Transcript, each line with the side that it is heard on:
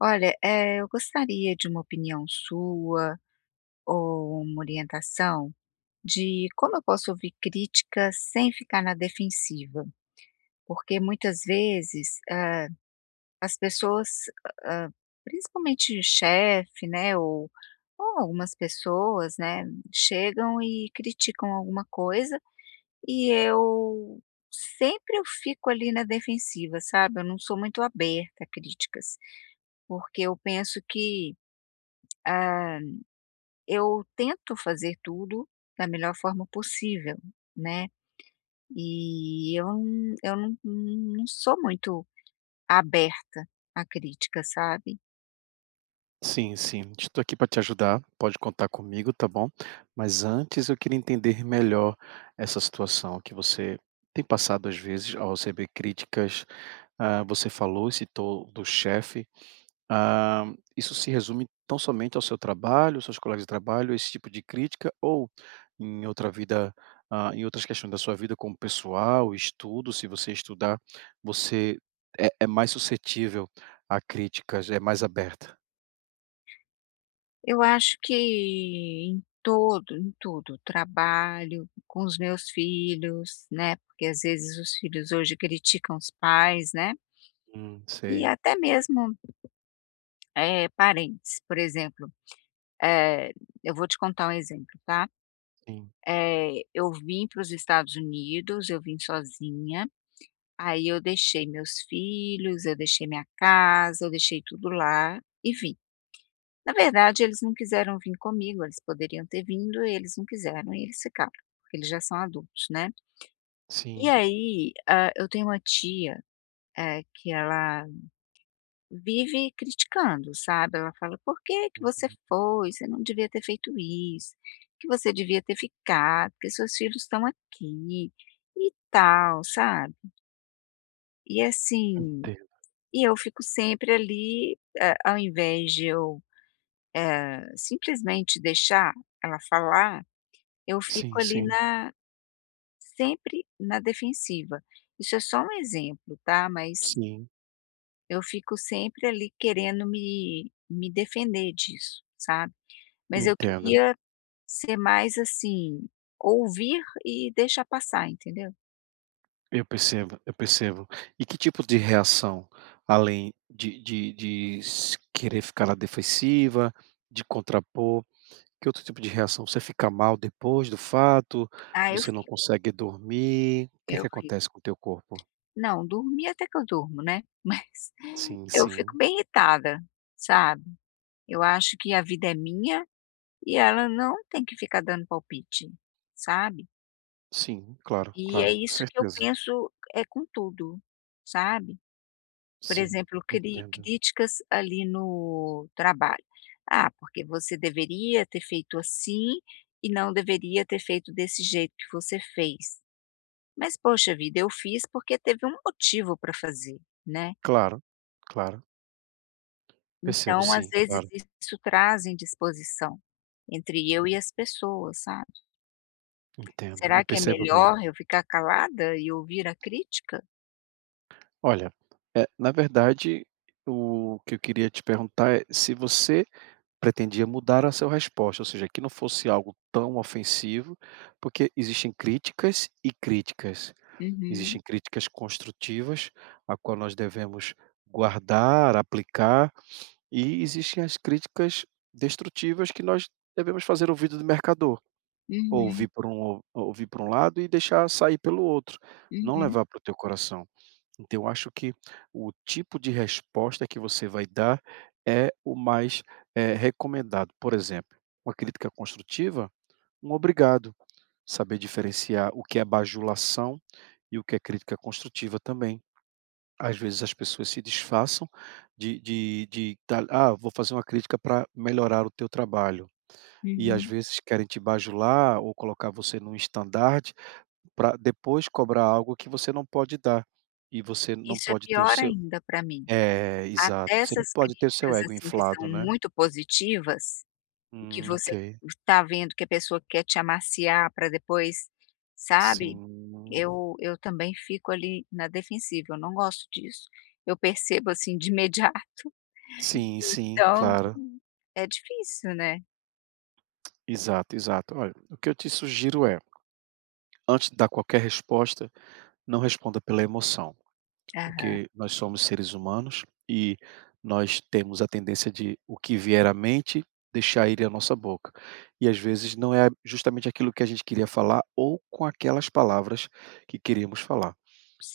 left: Olha, eu gostaria de uma opinião sua ou uma orientação de como eu posso ouvir críticas sem ficar na defensiva, porque muitas vezes, as pessoas, hã, principalmente o chefe, né, ou algumas pessoas, né, chegam e criticam alguma coisa e eu sempre eu fico ali na defensiva, sabe, eu não sou muito aberta a críticas, porque eu penso que, ah, eu tento fazer tudo da melhor forma possível, né, e eu não sou muito aberta à crítica, sabe.
right: Sim, sim. Estou aqui para te ajudar, pode contar comigo, tá bom? Mas antes eu queria entender melhor essa situação que você tem passado às vezes ao receber críticas. Ah, você falou e citou do chefe. Ah, isso se resume tão somente ao seu trabalho, aos seus colegas de trabalho, esse tipo de crítica, ou em outra vida, ah, em outras questões da sua vida, como pessoal, estudo, se você estudar, você é mais suscetível a críticas, é mais aberta.
left: Eu acho que em todo em tudo, trabalho, com os meus filhos, né, porque às vezes os filhos hoje criticam os pais, né, e
right: Sei.
left: até mesmo, parentes. Por exemplo, eh, eu vou te contar um exemplo, tá.
right: Sim,
left: Eu vim para os Estados Unidos, eu vim sozinha. Aí eu deixei meus filhos, eu deixei minha casa, eu deixei tudo lá e vim. Na verdade, eles não quiseram vir comigo, eles poderiam ter vindo, eles não quiseram e eles ficaram, porque eles já são adultos, né. E
right: sim.
left: aí, eu tenho uma tia, que ela vive criticando, sabe. Ela fala: "Por que que você
right: Uhum.
left: foi? Você não devia ter feito isso, que você devia ter ficado, porque seus filhos estão aqui", e tal, sabe. E assim.
right: Entendo.
left: E eu fico sempre ali, ao invés de eu, simplesmente deixar ela falar, eu
right: Sim,
left: fico ali
right: sim,
left: na, sempre na defensiva. Isso é só um exemplo, tá, mas
right: sim,
left: eu fico sempre ali querendo me defender disso, sabe. Mas eu
right: entendo.
left: queria ser mais, assim, ouvir e deixar passar, entendeu.
right: Eu percebo. E que tipo de reação, além de s querer ficar na defensiva, de contrapor, que outro tipo de reação? Você fica mal depois do fato?
left: Ah, eu
right: Você não
left: fico,
right: consegue dormir? O que é
left: eu
right: que
left: fico.
right: acontece com o teu corpo?
left: Não, dormir até que eu durmo, né, mas
right: Sim,
left: eu fico
right: sim.
left: bem irritada, sabe. Eu acho que a vida é minha e ela não tem que ficar dando palpite, sabe.
right: Sim, claro,
left: E é
right: claro, com
left: isso que eu
right: certeza.
left: penso, é com tudo, sabe. Por
right: Sim,
left: exemplo, cri
right: entendo.
left: críticas ali no trabalho. "Ah, porque você deveria ter feito assim e não deveria ter feito desse jeito que você fez". Mas, poxa vida, eu fiz porque teve um motivo para fazer, né.
right: Claro, claro. Percebo
left: Então, às
right: sim,
left: vezes,
right: claro.
left: isso traz indisposição entre eu e as pessoas, sabe.
right: Entendo, eu
left: Será que é
right: percebo bem.
left: melhor eu ficar calada e ouvir a crítica?
right: Olha, na verdade, o que eu queria te perguntar é se você pretendia mudar a sua resposta, ou seja, que não fosse algo tão ofensivo, porque existem críticas e críticas.
left: Uhum,
right: Existem críticas construtivas, a qual nós devemos guardar, aplicar, e existem as críticas destrutivas que nós devemos fazer ouvido do mercador,
left: uhum,
right: ouvir por um lado e deixar sair pelo outro, não
left: uhum,
right: levar para o teu coração. Então, eu acho que o tipo de resposta que você vai dar é o mais, recomendado. Por exemplo, uma crítica construtiva, um obrigado, saber diferenciar o que é bajulação e o que é crítica construtiva também. Às vezes as pessoas se disfarçam de tal: "Ah, vou fazer uma crítica para melhorar o teu trabalho", e às
left: uhum.
right: vezes querem te bajular ou colocar você num estandarte para depois cobrar algo que você não pode dar, e você não
left: Isso é
right: pode ter o
left: pior
right: seu
left: ainda para mim.
right: é,
left: Até
right: exato. Você não
left: essas
right: pode ter o seu
left: críticas,
right: ego
left: assim, que são
right: inflado, né.
left: muito positivas, e que
right: Ok.
left: você está vendo que a pessoa quer te amaciar para depois, sabe,
right: Sim.
left: eu também fico ali na defensiva, eu não gosto disso. Eu percebo, assim, de imediato,
right: Sim, sim,
left: então
right: claro.
left: é difícil, né.
right: Exato, exato. Olha, o que eu te sugiro é, antes de dar qualquer resposta, não responda pela emoção,
left: Aham,
right: porque nós somos seres humanos e nós temos a tendência de o que vier à mente, deixar ir à nossa boca. E às vezes não é justamente aquilo que a gente queria falar ou com aquelas palavras que queríamos falar.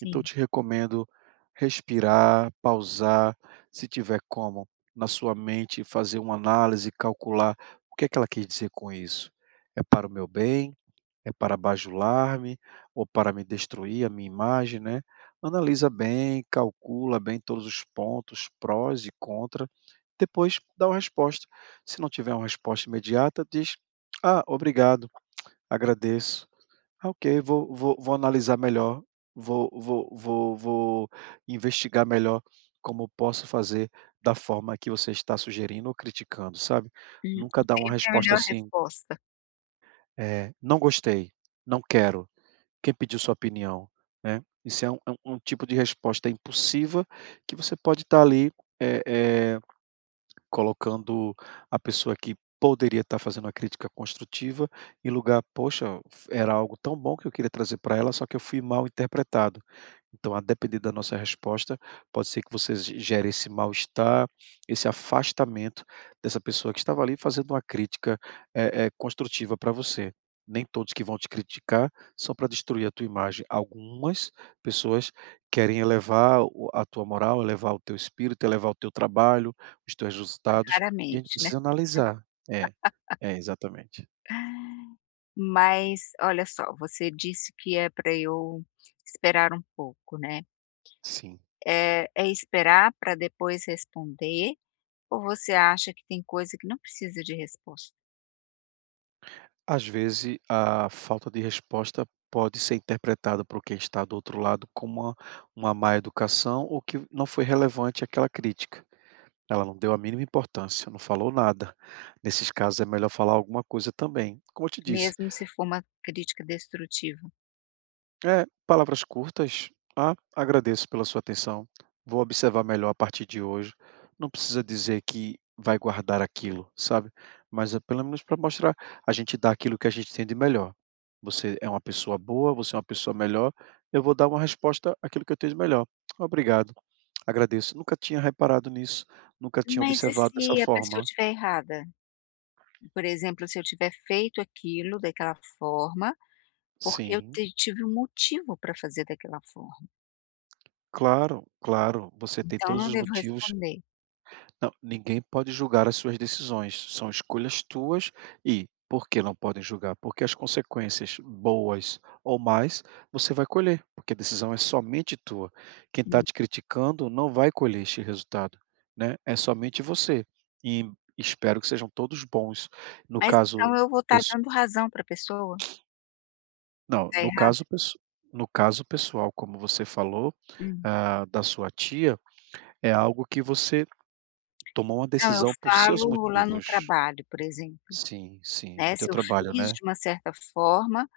right: Então eu te recomendo respirar, pausar, se tiver como, na sua mente fazer uma análise, calcular o que é que ela quis dizer com isso. É para o meu bem? É para bajular-me ou para me destruir a minha imagem, né? Analisa bem, calcula bem todos os pontos, prós e contra, depois dá uma resposta. Se não tiver uma resposta imediata, diz: "Ah, obrigado, agradeço." Ah, ok, vou analisar melhor, vou investigar melhor como posso fazer da forma que você está sugerindo ou criticando, sabe. Nunca
left: O
right: dar uma
left: tempo é a
right: resposta
left: melhor
right: assim,
left: resposta,
right: eh: "Não gostei, não quero, quem pediu sua opinião?", né. Isso é um tipo de resposta impulsiva que você pode estar ali, eh eh colocando a pessoa que poderia estar fazendo uma crítica construtiva em lugar, poxa, era algo tão bom que eu queria trazer para ela, só que eu fui mal interpretado. Então, a depender da nossa resposta, pode ser que você gere esse mal-estar, esse afastamento dessa pessoa que estava ali fazendo uma crítica construtiva para você. Nem todos que vão te criticar são para destruir a tua imagem. Algumas pessoas querem elevar a tua moral, elevar o teu espírito, elevar o teu trabalho, isto é, os resultados, e a gente
left: raramente, né.
right: precisa analisar. É, é, exatamente.
left: Mas olha só, você disse que é para eu esperar um pouco, né.
right: Sim.
left: Eh, é esperar para depois responder ou você acha que tem coisa que não precisa de resposta,
right: Às vezes, a falta de resposta pode ser interpretada por quem está do outro lado como uma má educação ou que não foi relevante aquela crítica. Ela não deu a mínima importância, não falou nada. Nesses casos, é melhor falar alguma coisa também. Como eu te disse,
left: mesmo se for uma crítica destrutiva?
right: é, palavras curtas. Ah, agradeço pela sua atenção. Vou observar melhor a partir de hoje. Não precisa dizer que vai guardar aquilo, sabe? Mas é pelo menos para mostrar, a gente dá aquilo que a gente tem de melhor. Você é uma pessoa boa, você é uma pessoa melhor. Eu vou dar uma resposta àquilo que eu tenho de melhor. Obrigado. Agradeço. Nunca tinha reparado nisso, nunca tinha
left: Mas e
right: observado dessa
left: se a pessoa
right: forma.
left: estiver errada? Por exemplo, se eu tiver feito aquilo daquela forma, porque eu
right: Sim,
left: ti tive um motivo para fazer daquela forma,
right: claro, claro. Você tem
left: então
right: todos
left: não
right: os
left: devo
right: motivos.
left: responder.
right: Não, ninguém pode julgar as suas decisões, são escolhas tuas e por que não podem julgar? Porque as consequências, boas ou más, você vai colher, porque a decisão é somente tua. Quem está
left: Hum.
right: te criticando não vai colher este resultado, né? É somente você. E espero que sejam todos bons. No
left: Mas
right: caso,
left: então eu vou estar
right: pesso-
left: dando razão para a pessoa que
right: não,
left: está
right: no
left: errada?
right: caso, no caso pessoal, como você falou,
left: Hum.
right: ah, da sua tia, é algo que você tomou uma
left: Não, eu
right: decisão por seus
left: falo lá no
right: motivos.
left: trabalho, por exemplo,
right: Sim, sim, no
left: né,
right: teu
left: se eu
right: trabalho,
left: fiz
right: né?
left: de uma certa forma,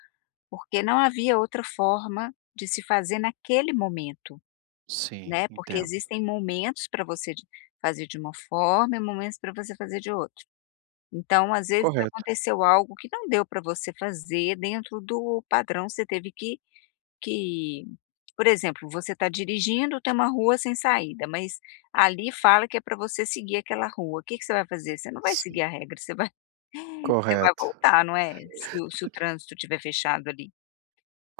left: porque não havia outra forma de se fazer naquele momento,
right: Sim,
left: né, porque
right: entendo.
left: existem momentos para você de fazer de uma forma e momentos para você fazer de outro. Então, às vezes
right: Correto,
left: aconteceu algo que não deu para você fazer dentro do padrão, você teve que que Por exemplo, você está dirigindo, tem uma rua sem saída, mas ali fala que é para você seguir aquela rua. O que que você vai fazer? Você não vai
right: sim,
left: seguir a regra, você vai você vai
right: correto,
left: voltar, não é? Se o trânsito estiver fechado ali.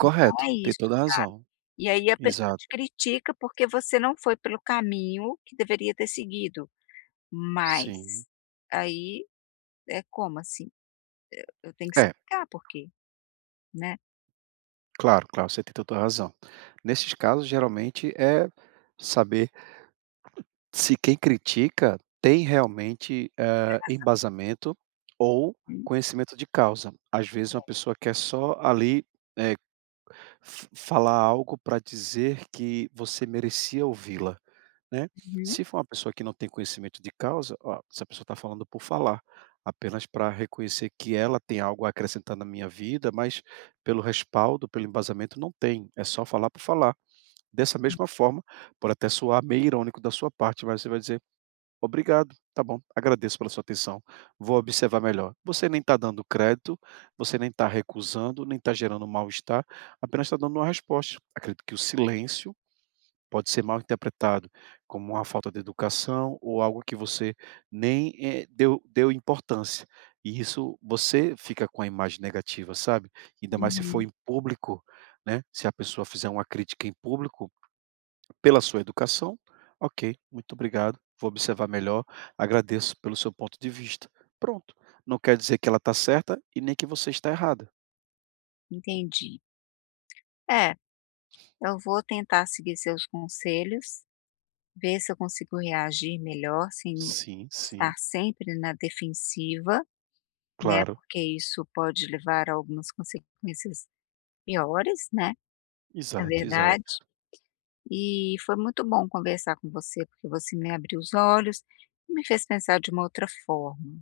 left: Então é
right: tem
left: isso,
right: toda a
left: sabe.
right: razão.
left: E aí a pessoa
right: Exato,
left: te critica porque você não foi pelo caminho que deveria ter seguido,
right: sim.
left: mas aí é como assim? Eu tenho que
right: É,
left: explicar por quê, né.
right: claro, claro, você tem toda a razão. Nesses casos, geralmente, é saber se quem critica tem realmente, embasamento ou conhecimento de causa. Às vezes, uma pessoa quer só ali, eh, f falar algo para dizer que você merecia ouvi-la. Né.
left: Uhum,
right: Se for uma pessoa que não tem conhecimento de causa, ó, essa pessoa está falando por falar, apenas para reconhecer que ela tem algo a acrescentar na minha vida, mas pelo respaldo, pelo embasamento não tem, é só falar por falar. Dessa
left: sim.
right: mesma forma, pode até soar meio irônico da sua parte, mas você vai dizer: "Obrigado, tá bom, agradeço pela sua atenção, vou observar melhor". Você nem está dando crédito, você nem está recusando, nem está gerando mal-estar, apenas está dando uma resposta. Acredito que o silêncio pode ser mal interpretado como uma falta de educação ou algo que você nem, deu importância. E isso você fica com a imagem negativa, sabe? Ainda mais se for
left: Uhum,
right: em público, né, se a pessoa fizer uma crítica em público pela sua educação, ok, muito obrigado, vou observar melhor, agradeço pelo seu ponto de vista. Pronto, não quer dizer que ela está certa e nem que você está errada.
left: entendi. É, eu vou tentar seguir seus conselhos. Ver se eu consigo reagir melhor sem
right: Sim,
left: estar
right: sim,
left: sempre na defensiva, né,
right: claro.
left: porque isso pode levar a algumas consequências piores, né, na
right: Exato, exato.
left: verdade. E foi muito bom conversar com você, porque você me abriu os olhos e me fez pensar de uma outra forma.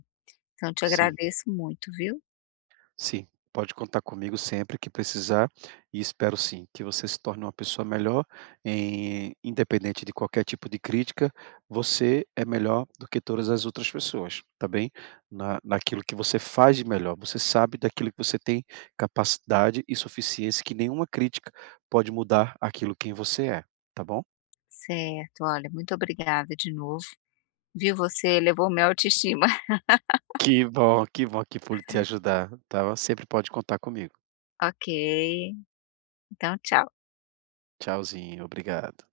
left: Então te
right: Sim.
left: agradeço muito, viu.
right: Sim, pode contar comigo sempre que precisar e espero sim que você se torne uma pessoa melhor, em independente de qualquer tipo de crítica, você é melhor do que todas as outras pessoas, tá bem? Na Naquilo que você faz de melhor, você sabe daquilo que você tem capacidade e suficiência que nenhuma crítica pode mudar aquilo quem você é, tá bom?
left: Certo, olha, muito obrigada de novo, viu, você elevou minha autoestima.
right: Que bom, que bom que pude te ajudar, tá? Sempre pode contar comigo.
left: Ok, então tchau.
right: Tchauzinho, obrigado.